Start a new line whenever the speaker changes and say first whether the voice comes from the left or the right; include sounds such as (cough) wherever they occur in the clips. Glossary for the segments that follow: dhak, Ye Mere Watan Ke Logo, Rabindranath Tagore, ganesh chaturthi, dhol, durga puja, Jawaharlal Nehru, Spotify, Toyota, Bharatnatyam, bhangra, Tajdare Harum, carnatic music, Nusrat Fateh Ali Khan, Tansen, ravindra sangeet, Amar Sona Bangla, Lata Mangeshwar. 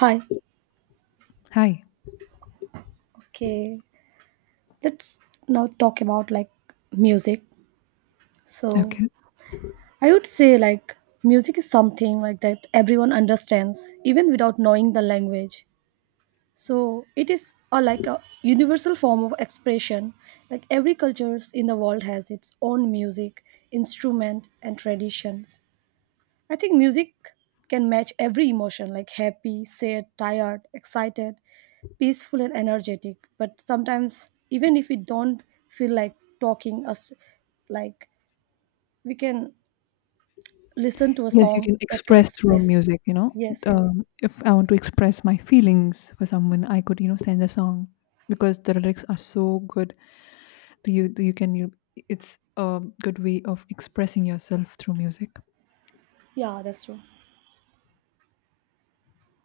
right: Hi.
left: Hi.
right: Okay. Let's now talk about music. So,
left: Okay.
right: I would say like music is something like that everyone understands even without knowing the language. So, it is a like a universal form of expression. Like every cultures in the world has its own music, instrument and traditions. I think music can match every emotion like happy, sad, tired, excited, peaceful, and energetic. But sometimes, even if we don't feel like talking, us like we can listen to a
left: Yes, you
right: song
left: can
right: that can
left: express through
right: express.
left: music,
right: Yes, yes.
left: If I want to express my feelings for someone, I could, send a song because the lyrics are so good. Do you can you it's a good way of expressing yourself through music.
right: Yeah, that's true.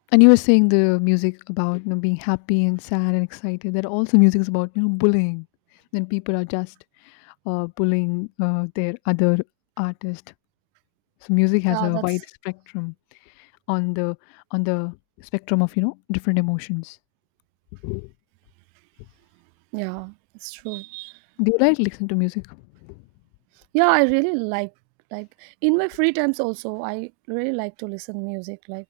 left: And you were saying the music about being happy and sad and excited. There are also music is about, bullying. Then people are just bullying their other artist. So music has
right: Yeah,
left: a wide
right: that's
left: spectrum. on the on the spectrum of different emotions.
right: yeah, that's true.
left: Do you like listen to music?
right: Yeah, I really like in my free times also I really like to listen music. Like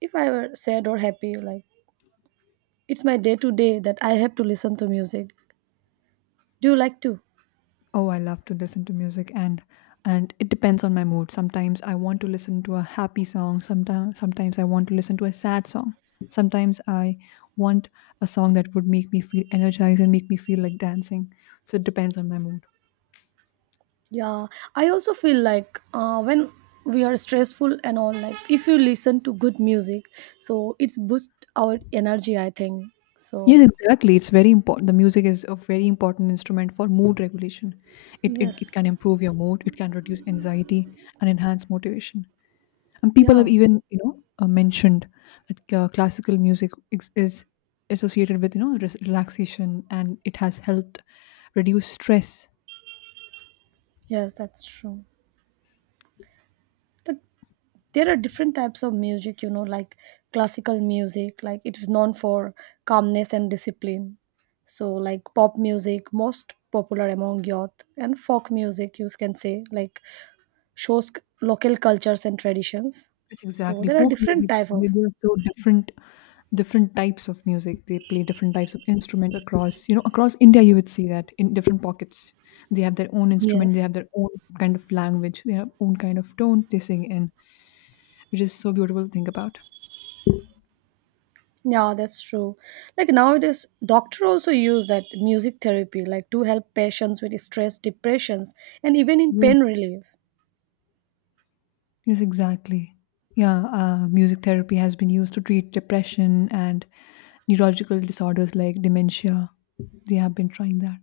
right: if I were sad or happy, like it's my day to day that I have to listen to music. Do you like to?
left: Oh, I love to listen to music, and it depends on my mood. Sometimes I want to listen to a happy song. Sometimes I want to listen to a sad song. Sometimes I want a song that would make me feel energized and make me feel like dancing, so it depends on my mood.
right: Yeah, I also feel like when we are stressful and all, like if you listen to good music, so it's boost our energy. I think so.
left: Yes, exactly. It's very important. The music is a very important instrument for mood regulation. It
right: Yes,
left: can improve your mood. It can reduce anxiety and enhance motivation. And people have
right: yeah,
left: even, mentioned that classical music is associated with, relaxation, and it has helped reduce stress.
right: yes, that's true. But there are different types of music, you know, like classical music, like it is known for calmness and discipline. So, like pop music, most popular among youth, and folk music, you can say, like shows local cultures and traditions,
left: It's
right: so
left: exactly
right: there are
left: folk
right: different
left: music.
right: type of.
left: They are so different, different types of music. They play different types of instruments across India. You would see that in different pockets, they have their own instrument. They
right: Yes,
left: have their own kind of language. They have own kind of tone they sing in, which is so beautiful to think about.
right: yeah, that's true. Like nowadays doctor also use that music therapy like to help patients with stress depressions and even in pain relief.
left: Yes, exactly. Yeah, music therapy has been used to treat depression and neurological disorders like dementia. They have been trying that.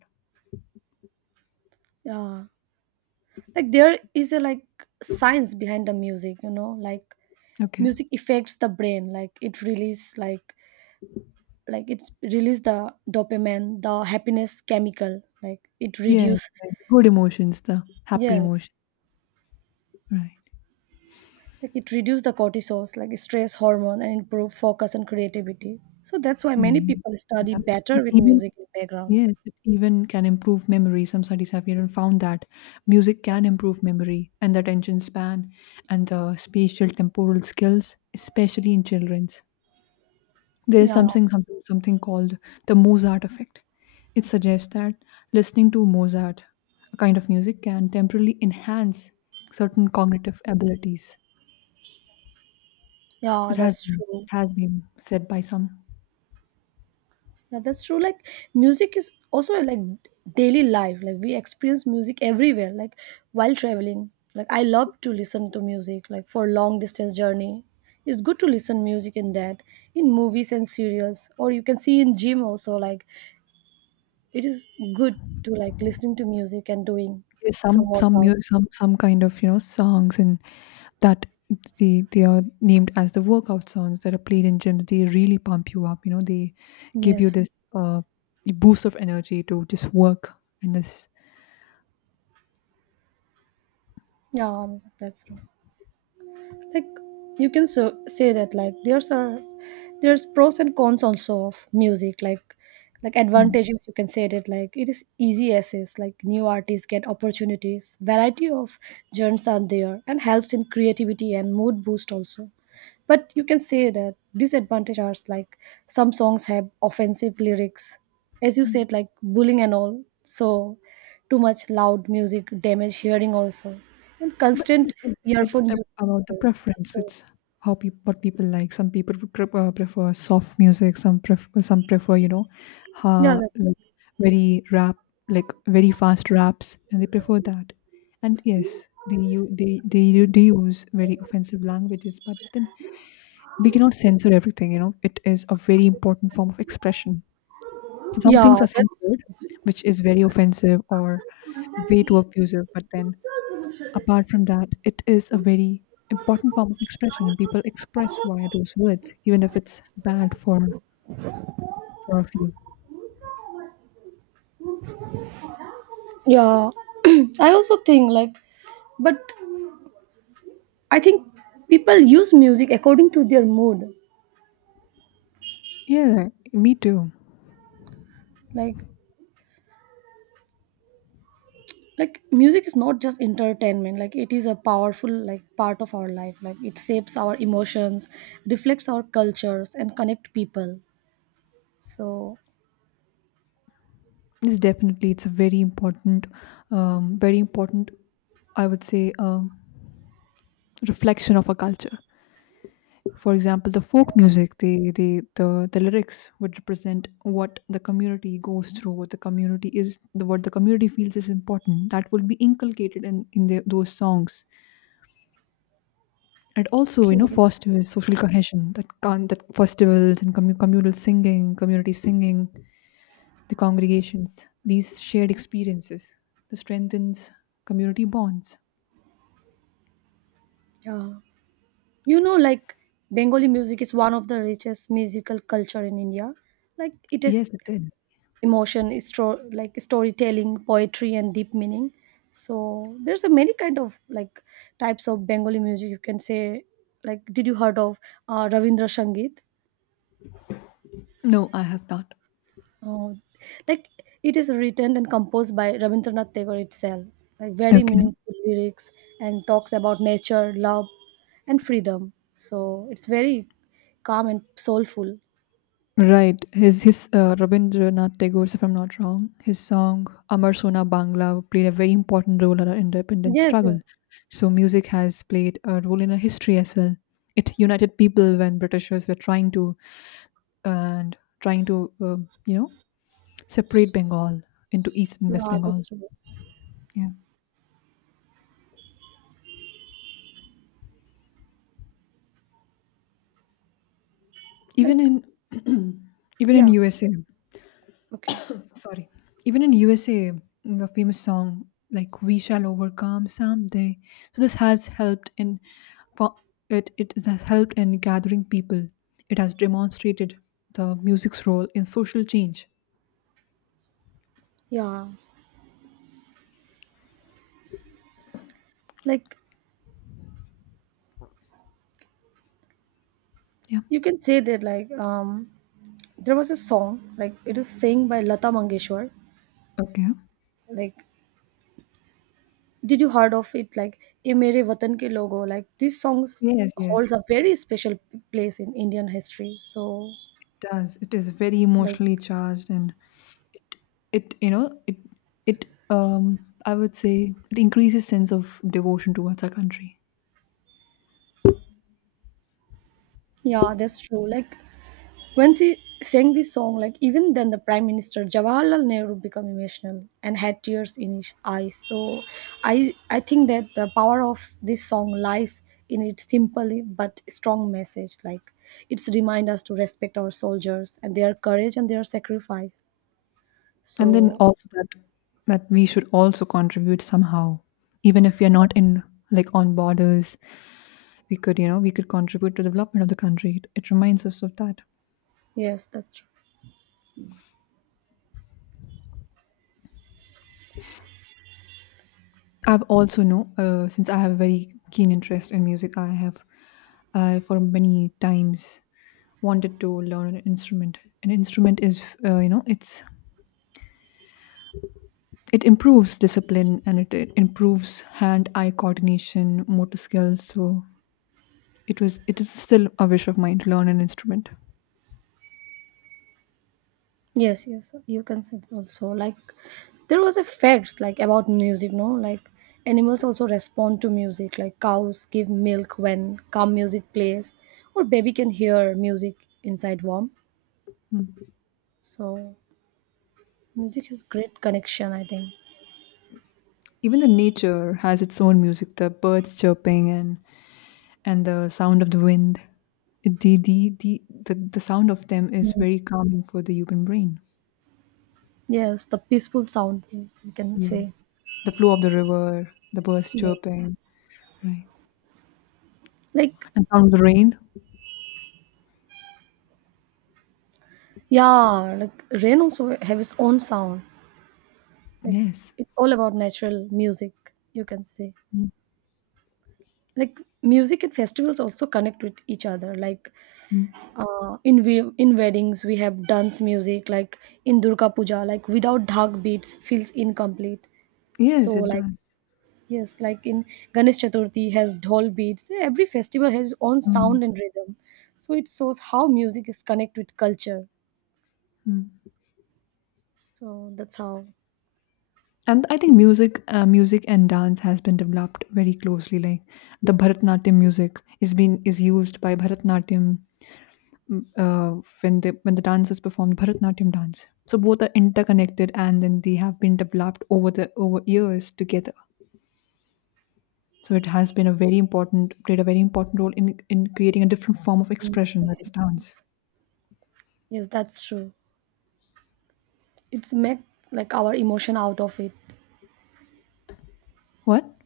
right: Yeah, like there is a, science behind the music, you know, like
left: Okay.
right: music affects the brain like it release like, it's release the dopamine, the happiness chemical, like it
left: Yes,
right: reduce.
left: like the good emotions, the happy
right: Yes,
left: emotion. Right.
right: like it reduces the cortisol like stress hormone and improve focus and creativity, so that's why many
left: Mm.
right: people study
left: That is-
right: better
left: it
right: with
left: even
right: music in background.
left: yes, it even can improve memory. Some studies have even found that music can improve memory and the attention span and the spatial temporal skills, especially in children. There is
right: Yeah.
left: something called the Mozart effect. It suggests that listening to Mozart, a kind of music, can temporarily enhance certain cognitive abilities.
right: Yeah,
left: It has
right: that's
left: been it
right: true.
left: has been said by some.
right: Yeah, that's true. Like music is also like daily life, like we experience music everywhere, like while traveling, like I love to listen to music like for long distance journey. It's good to listen music in that, in movies and serials, or you can see in gym also, like it is good to like listening to music and doing
left: Yes,
right: some
left: some
right: workout.
left: mu- some kind of songs, and that they are named as the workout songs that are played in gyms. They really pump you up. You know they give you
right: Yes.
left: this uh, boost of energy to just work and this.
right: Yeah, that's, true. Like you can so say that like there's pros and cons also of music. Like
left: Mm.
right: advantages you can say that like it is easy access, like new artists get opportunities, variety of genres are there and helps in creativity and mood boost also. But you can say that disadvantage are like some songs have offensive lyrics, as you said, like bullying and all. So too much loud music damage hearing also, and
left: But it
right: constant
left: it it's
right: earphone
left: ab
right: use
left: about the
right: cause
left: preference.
right: stress.
left: It's how peop what people like. Some people would prefer soft music. Some prefer,
right: Yeah, that's true.
left: like very rap, like very fast raps, and they prefer that. And yes, they you they u- they use very offensive languages. But then we cannot censor everything. It is a very important form of expression. So some
right: Yeah,
left: things are
right: that's
left: censored, which is very offensive or way too abusive. But then Apart from that, it is a very important form of expression, and people express via those words, even if it's bad for a few.
right: yeah. (clears throat) I also think like, but I think people use music according to their mood.
left: Yeah, me too.
right: Like like music is not just entertainment, like it is a powerful like part of our life, like it shapes our emotions, reflects our cultures and connect people, so.
left: It's definitely it's a very important, very important, I would say, um, reflection of a culture. For example, the folk music, the the lyrics would represent what the community goes through, what the community is, what the community feels is important. That would be inculcated those songs. It also,
right: Okay.
left: fosters social cohesion. That festivals and communal singing, community singing, the congregations, these shared experiences, this strengthens community bonds.
right: Yeah. You know, like Bengali music is one of the richest musical culture in India. Like it is
left: Yes, it is.
right: emotion is like storytelling, poetry and deep meaning, so there's a many kind of like types of Bengali music, you can say. Like did you heard of Ravindra Sangeet?
left: No, I have not.
right: Oh, like it is written and composed by Rabindranath Tagore itself. Like very
left: Okay.
right: meaningful lyrics and talks about nature, love, and freedom. So it's very calm and soulful.
left: Right. His Rabindranath Tagore, if I'm not wrong, his song Amar Sona Bangla played a very important role in our independence
right: Yes, yeah,
left: struggle. So music has played a role in our history as well. It united people when Britishers were trying to you know separate Bengal into East and West
right: yeah,
left: Bengal.
right: that's true.
left: Yeah, even
right: Like,
left: in (clears throat) even
right: yeah,
left: in USA,
right: okay,
left: sorry, even in USA, the famous song like "We Shall Overcome" someday. So this has helped in co- it has helped in gathering people. It has demonstrated the music's role in social change.
right: yeah, like
left: Yeah.
right: you can say that. Like, there was a song like it is sang by Lata Mangeshwar.
left: Okay.
right: Like did you heard of it? Like "Ye Mere Watan Ke Logo." Like these songs
left: Yes.
right: holds
left: Yes,
right: a very special place in Indian history. So,
left: does. It is very
right: like
left: emotionally charged, and it it you know it it I would say it increases sense of devotion towards our country.
right: yeah, that's true. Like when she sang this song, like even then the Prime Minister Jawaharlal Nehru became emotional and had tears in his eyes. So I think that the power of this song lies in its simple but strong message. Like it's remind us to respect our soldiers and their courage and their sacrifice.
left: And then
right: So
left: also that we should also contribute somehow. Even if we are not in like on borders, we could contribute to the development of the country. It reminds us of that.
right: yes, that's true.
left: I've also know since I have a very keen interest in music, I have I for many times wanted to learn An instrument is you know it's it improves discipline, and it improves hand eye coordination motor skills, so it is still a wish of mine to learn an instrument.
right: Yes, yes, you can say that also like there was a facts like about music, no? Like animals also respond to music, like cows give milk when calm music plays, or baby can hear music inside warm.
left: Mm.
right: So music has great connection, I think.
left: Even the nature has its own music, the birds chirping, and the sound of the wind. It- the the the the sound of them is
right: Mm.
left: very calming for the human brain.
right: Yes, the peaceful sound you can
left: Yes,
right: say.
left: the flow of the river, the birds
right: Yes.
left: chirping. Right.
right: Like
left: And sound of the rain.
right: yeah, like rain also have its own sound. Like
left: Yes.
right: it's all about natural music, you can say.
left: Mm.
right: Like music and festivals also connect with each other, like in weddings we have dance music, like in Durga Puja like without dhak beats feels incomplete.
left: Yes,
right: So
left: it
right: like
left: does.
right: yes, like in Ganesh Chaturthi has dhol beats, every festival has its own
left: Mm,
right: sound and rhythm, so it shows how music is connected with culture.
left: mm.
right: So that's how.
left: And I think music and dance has been developed very closely. Like the Bharatnatyam music is used by Bharatnatyam, when the dancers perform Bharatnatyam dance. So both are interconnected, and then they have been developed over years together. So it has been a very important played a very important role in creating a different form of
right: Mm,
left: expression,
right: yes,
left: that is
right: yes,
left: dance.
right: yes. Yes, that's true, it's make like our emotion out of it.
left: What?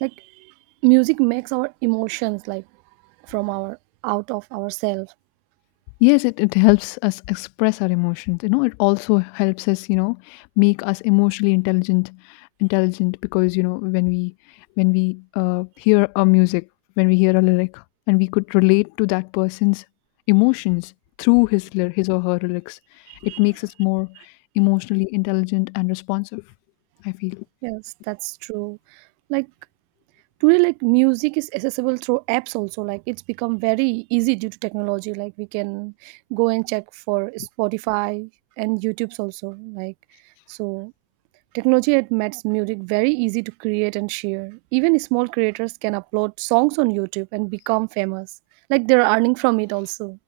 right: Like music makes our emotions, like from our out of ourselves.
left: Yes, it helps us express our emotions. It also helps us, make us emotionally intelligent because when we hear a music, when we hear a lyric, and we could relate to that person's emotions through his his or her lyrics. It makes us more emotionally intelligent and responsive, I feel.
right: Yes, that's true. Like today, like music is accessible through apps also, like it's become very easy due to technology, like we can go and check for Spotify and YouTube's also, like, so technology had makes music very easy to create and share, even small creators can upload songs on YouTube and become famous, like they're earning from it also.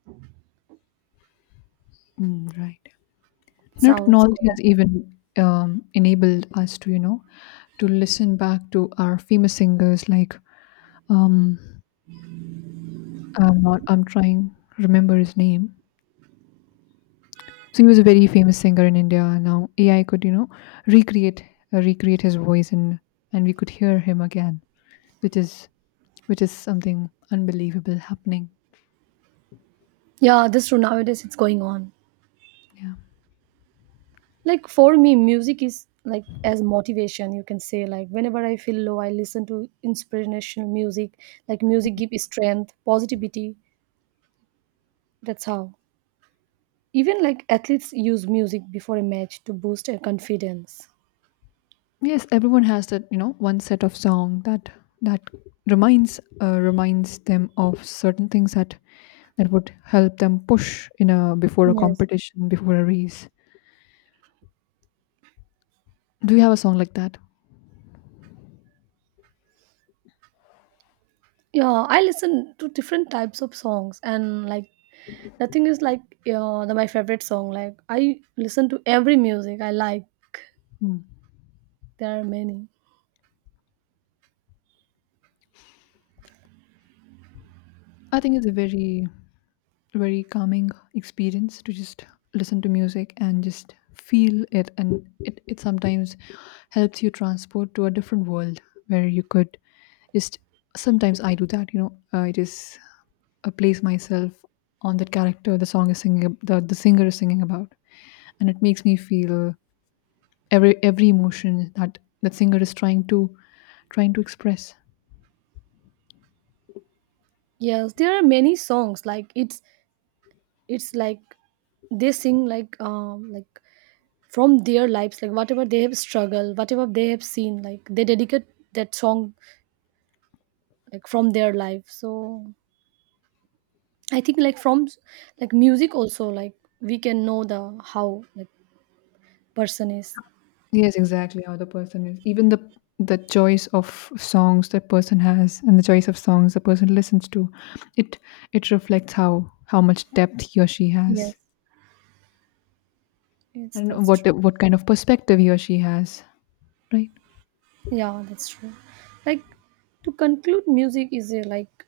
left: Mm, right. Now,
right: Sounds
left: technology
right: cool.
left: has even enabled us to to listen back to our famous singers, like, um I'm not I'm trying remember his name. So he was a very famous singer in India. Now AI could, recreate, recreate his voice, and we could hear him again, which is which is something unbelievable happening.
right: Yeah, this true, nowadays it's going on.
left: Yeah.
right: Like for me, music is like as motivation, you can say, like whenever I feel low, I listen to inspirational music. Like music gives strength, positivity. That's how. Even like athletes use music before a match to boost their confidence.
left: Yes, everyone has that, one set of song that reminds, reminds them of certain things, that would help them push in a before a
right: Yes.
left: competition, before a race. Do you have a song like that?
right: Yeah, I listen to different types of songs and like nothing is like yeah, the, my favorite song. Like I listen to every music I like.
left: Hmm.
right: There are many.
left: I think it's a very, very calming experience to just listen to music and just feel it. And it sometimes helps you transport to a different world where you could just. Sometimes I do that, you know, I just, place myself on that character the song is singing, the singer is singing about, and it makes me feel every emotion that singer is trying to express.
right: Yes, there are many songs. Like it's like they sing like from their lives, like whatever they have struggled, whatever they have seen, like they dedicate that song like from their life. So I think like from, like music also like we can know the how like person is.
left: Yes, exactly how the person is. Even the choice of songs the person has and the choice of songs the person listens to, it it reflects how much depth he or she has,
right: Yes, yes,
left: and
right: that's
left: what
right: true.
left: what kind of perspective he or she has, right?
right: Yeah, that's true. Like to conclude, music is a like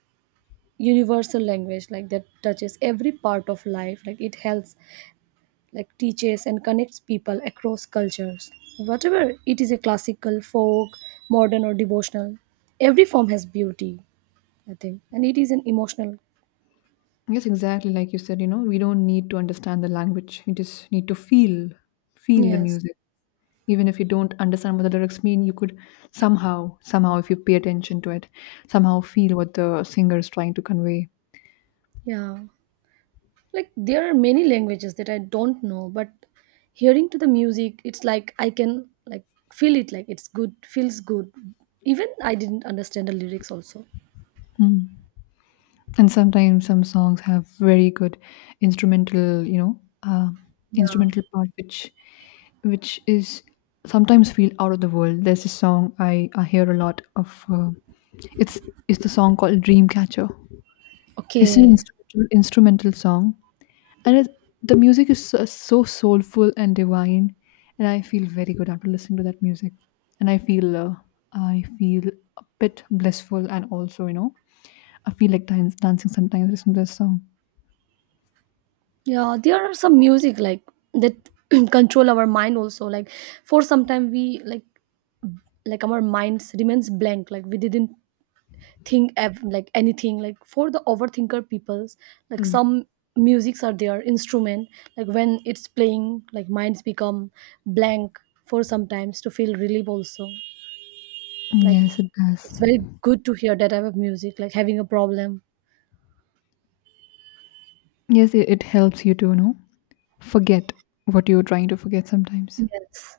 right: universal language like that touches every part of life, like it helps, like teaches and connects people across cultures. Whatever it is a classical, folk, modern, or devotional, every form has beauty, I think, and it is an emotional.
left: Yes, exactly. Like you said, we don't need to understand the language. You just need to feel the
right: Yes,
left: music. Even if you don't understand what the lyrics mean, you could somehow, if you pay attention to it, somehow feel what the singer is trying to convey.
right: yeah. Like there are many languages that I don't know, but hearing to the music, it's like I can like feel it, like it's good, feels good. Even I didn't understand the lyrics also.
left: Hmm. And sometimes some songs have very good instrumental you know
right: Yeah.
left: instrumental part, which is sometimes feel out of the world. There's a song I hear a lot of it's it's the song called Dreamcatcher. It's an
right: Okay.
left: instrumental song, and the music is so, so soulful and divine, and I feel very good after listening to that music. And I feel a bit blissful, and also, I feel like dancing sometimes listening to this song.
right: Yeah, there are some music like that (clears throat) control our mind also. Like for some time we like, our minds remains blank. Like we didn't think like anything. Like for the overthinker peoples, like
left: Mm.
right: some musics are their instrument. Like when it's playing, like minds become blank for sometimes to feel relief also. Like
left: Yes, it does.
right: it's very good to hear that type of music. Like having a problem.
left: Yes, it helps you to, forget what you're trying to forget sometimes.
right: Yes.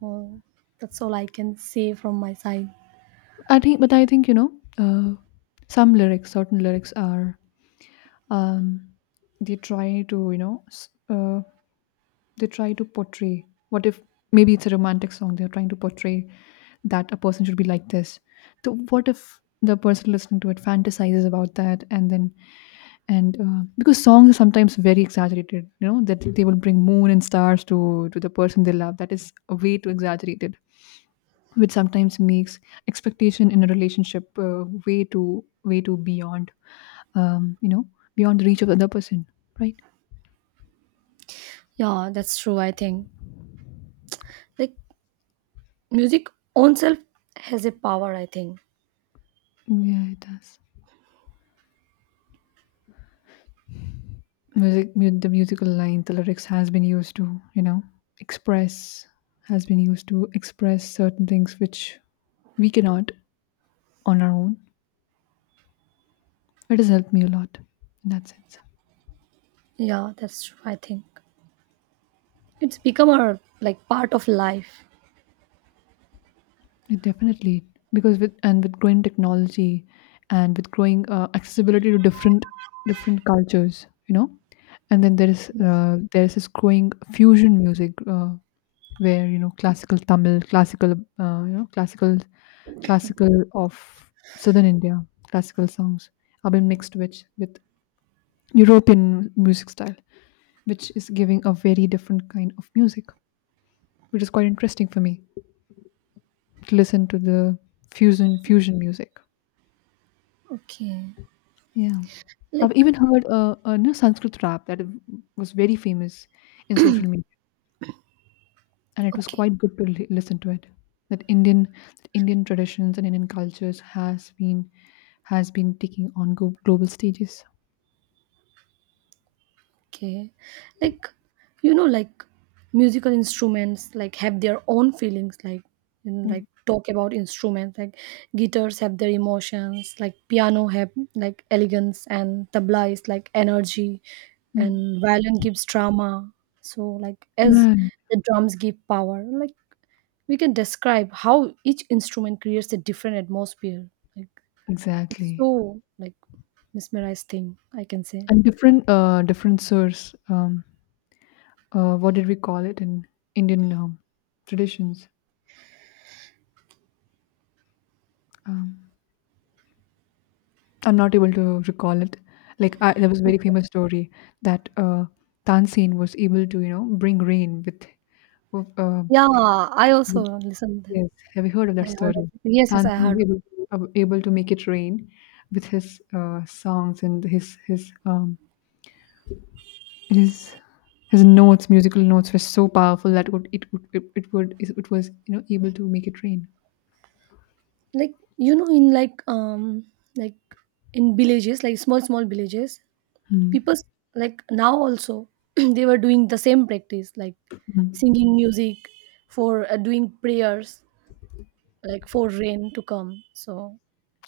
right: So that's all I can say from my side.
left: I think, uh, some lyrics, certain lyrics um, they try to, they try to portray, what if maybe it's a romantic song, they're trying to portray that a person should be like this. So what if the person listening to it fantasizes about that, and then and because songs are sometimes very exaggerated, you know, that they will bring moon and stars to the person they love. That is way too exaggerated, which sometimes makes expectation in a relationship way too beyond, um, you know, beyond the reach of the other person, right?
right: Yeah, that's true, I think. Like music own self has a power, I think.
left: Yeah, it does. The musical line, the lyrics has been used to express, has been used to express certain things which we cannot on our own. It has helped me a lot in that sense.
right: Yeah, that's true, I think. It's become a like part of life.
left: It definitely, because with and with growing technology and with growing accessibility to different different cultures, and then
right: Yes.
left: there is this growing fusion music, where you know classical Tamil, classical classical classical of southern India, classical songs have been mixed with European music style, which is giving a very different kind of music, which is quite interesting for me to listen to the fusion music.
right: Okay.
left: Yeah, I've
right: Like
left: even heard a new Sanskrit rap that was very famous in social media. And it was
right: okay.
left: quite good to listen to it, that indian traditions and indian cultures has been, has been taking on global stages.
right: Okay. Like, you know, like musical instruments like have their own feelings, like you know,
left: Mm,
right: like talk about instruments, like guitars have their emotions, like piano have like elegance and tabla is like energy
left: mm.
right: and violin gives drama. So like as
left: Right.
right: the drums give power, like we can describe how each instrument creates a different atmosphere. Like it's
left: Exactly.
right: so like mesmerized thing, I can say.
left: And different different source, what did we call it in indian traditions? um I'm not able to recall it. Like I, there was a very famous story that tansen was able to bring rain with, uh,
right: Yeah, I also listen then.
left: yes, have you heard of
right: I
left: that
right: heard of
left: story?
right: it. Yes, yes,
left: Tanzim
right: I heard
left: was
right: of it.
left: able to, able to make it rain with his songs and his his his notes. Musical notes were so powerful that would it would it was, you know, able to make it rain.
right: Like you know, in like in villages, like small small villages,
left: Mm,
right: people like now also (clears throat) they were doing the same practice, like
left: mm.
right: singing music for doing prayers, like for rain to come. So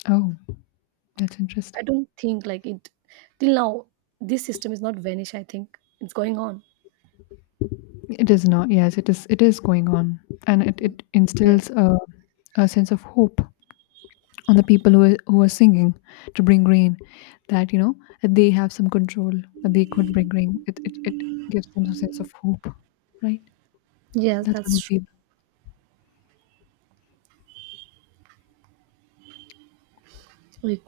left: Oh, that's
right: I
left: interesting.
right: don't think like it till now this system is not vanished. I think it's going on.
left: It is not. Yes, it is. It is going on, and it
right: Yeah.
left: instills a sense of hope on the people who are singing to bring rain, that you know, that they have some control, that they could bring rain. It gives them a sense of hope, right?
right: Yes,
left: That's what
right: that's
left: we
right: true.
left: feel.
right: Like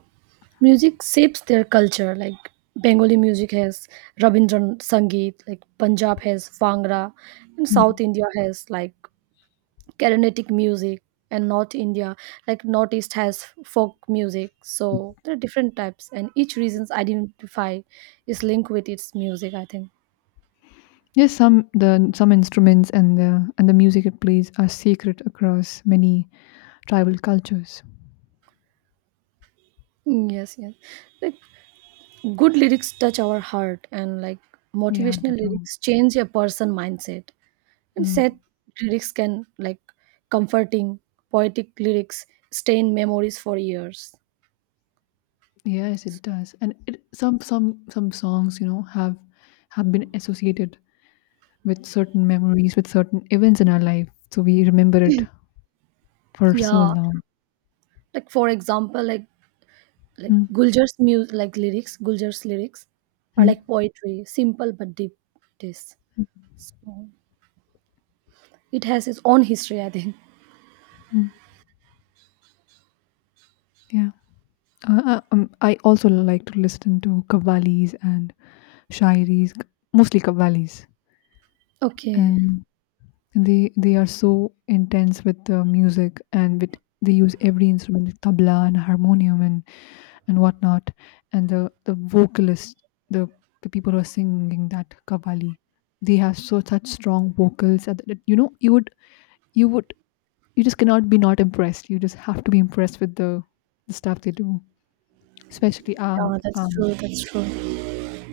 right: music shapes their culture, like Bengali music has Rabindran Sangeet, like Punjab has Bhangra, and
left: Hmm.
right: South India has like Carnatic music, and North India, like Northeast has folk music. So there are different types and each region's identify is linked with its music, I think.
left: Yes, some, the, some instruments and the, and the music it plays are sacred across many tribal cultures.
right: Mm, yes, yes. Like good lyrics touch our heart and like
left: Yeah, they
right: motivational
left: do.
right: lyrics change a person mindset, and sad
left: Mm.
right: lyrics can like comforting, poetic lyrics stay in memories for years.
left: Yes, it
right: So,
left: does. And it, some songs, you know, have been associated with certain memories, with certain events in our life, so we remember it for so
right: yeah,
left: long.
right: like for example like,
left: Hmm,
right: Guljar's music, like lyrics, Guljar's lyrics are
left: hmm,
right: like poetry, simple but deep. This,
left: hmm,
right: so it has its own history, I think.
left: hmm. Yeah. I also like to listen to kavali's and shairis, mostly kavali's,
right: Okay, yeah,
left: and they are so intense with the music, and with, they use every instrument, like tabla and harmonium and whatnot, and the vocalist, the the people who are singing that kavali, they have so such strong vocals that, that you know you would, you would, you just cannot be not impressed. You just have to be impressed with the stuff they do. Especially,
right: that's true, that's true.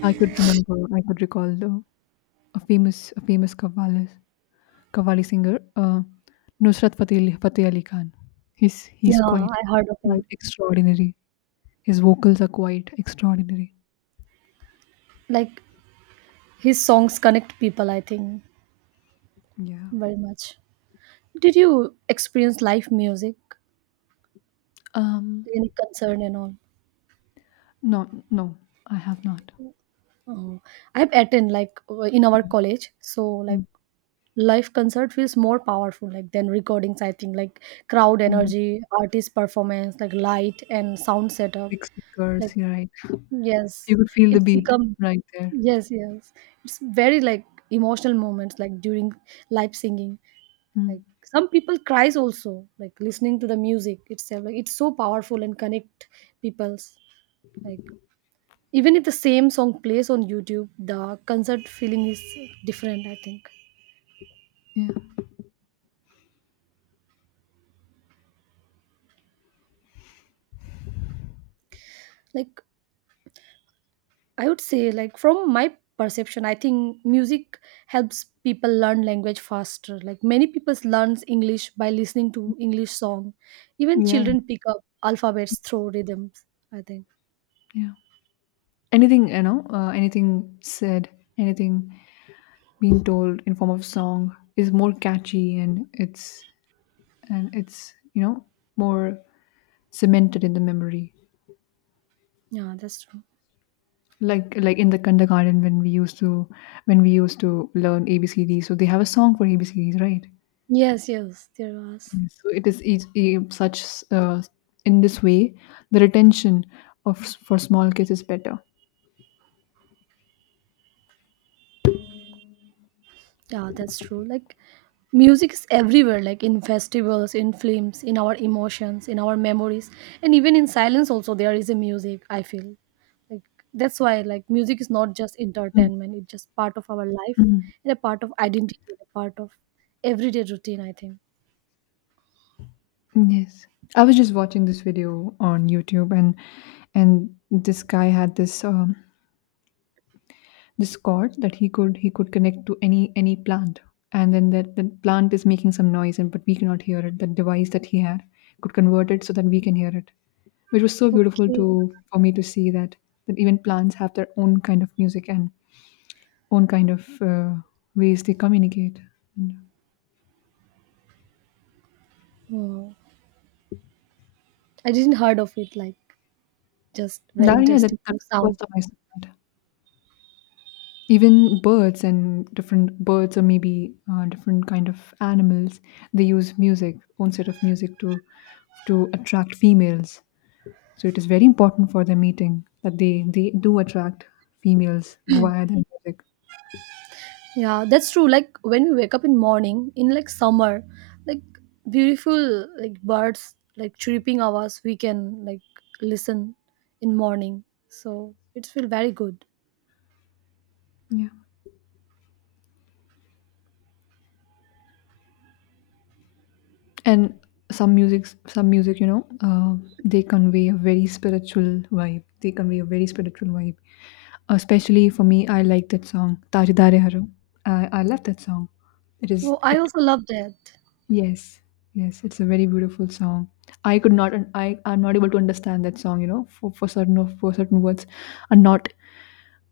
left: I could remember, I could recall the, a famous Qawwali, Qawwali singer, Nusrat Fateh Ali, Fateh Ali Khan. He's
right: Yeah,
left: quite
right: I heard of him.
left: quite extraordinary. His vocals are quite extraordinary.
right: Like his songs connect people, I think,
left: Yeah.
right: very much. Did you experience live music,
left: Um.
right: any concern and all?
left: No, no, I have not.
right: Oh, I've attended like in our
left: Mm,
right: college, so like
left: mm,
right: live concert feels more powerful like than recordings. I think like crowd
left: mm.
right: energy, artist performance, like light and sound setup.
left: Big
right: Like
left: speakers, yeah, right? You
right: yes,
left: could feel the
right: it's
left: beat
right: become.
left: right there.
right: Yes, yes. It's very like emotional moments like during live singing. Like
left: Mm.
right: some people cries also like listening to the music itself. Like it's so powerful and connect people's, like even if the same song plays on YouTube, the concert feeling is different, I think.
left: Yeah.
right: Like I would say, like from my perception, I think music helps people learn language faster, like many people learns English by listening to English song. Even
left: Yeah.
right: children pick up alphabets through rhythms, I think.
left: Yeah. Anything, you know? Anything said? Anything being told in form of song is more catchy, and it's you know, more cemented in the memory.
right: Yeah, that's true.
left: Like in the kindergarten, when we used to, when we used to learn abcd, so they have a song for abcds, right?
right: Yes, yes, there was.
left: So it is such, uh, in this way, the retention of for small kids is better.
right: Yeah, that's true. Like music is everywhere, like in festivals, in films, in our emotions, in our memories, and even in silence also there is a music, I feel. Like that's why like music is not just
left: Mm.
right: entertainment, it's just part of our life
left: Mhm.
right: and a part of identity, a part of everyday routine, I think.
left: Yes, I was just watching this video on youtube, and this guy had this this cord that he could, he could connect to any plant, and then that the plant is making some noise, and but we cannot hear it. The device that he had could convert it so that we can hear it, which was so beautiful to,
right: Okay.
left: for me to see that, that even plants have their own kind of music and own kind of ways they communicate. And
right: Hmm. I didn't heard of it, like just very
left: that, yeah, that,
right: interesting
left: that was the first
right: sound.
left: time I saw that, even birds and different birds, or maybe different kind of animals, they use music, own set of music to attract females. So it is very important for the meeting that they do attract females via the music.
right: Yeah, that's true. Like when we wake up in morning in like summer, like beautiful like birds like chirping hours we can like listen in morning. So it feel very good.
left: Yeah, and some music, you know, they convey a very spiritual vibe. They convey a very spiritual vibe. Especially for me, I like that song "Tajdare Harum." I love that song. It is
right: Well, I
left: it.
right: also love that.
left: Yes, yes, it's a very beautiful song. I could not, I am not able to understand that song. You know, for certain of for certain words, are not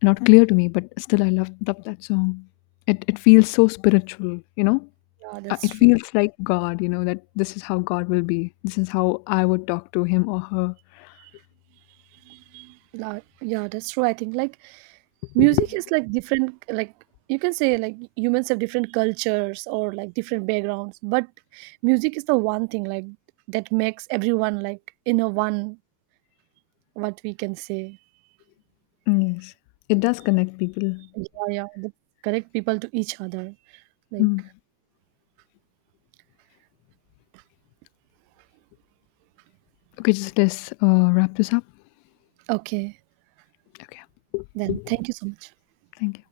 left: not clear to me, but still I love that song. It feels so spiritual, you know.
right: Yeah, that's
left: It
right: true.
left: feels like god, you know, that this is how god will be, this is how I would talk to him or her.
right: Like, yeah, that's true. I think like music is like different. Like you can say like humans have different cultures or like different backgrounds, but music is the one thing like that makes everyone like in a one. What we can say.
left: Yes, it does connect people.
right: Yeah, yeah. They correct people to each other.
left: Hmm.
right: Like,
left: Okay, just let's wrap this up.
right: okay,
left: Okay,
right: then thank you so much.
left: thank you.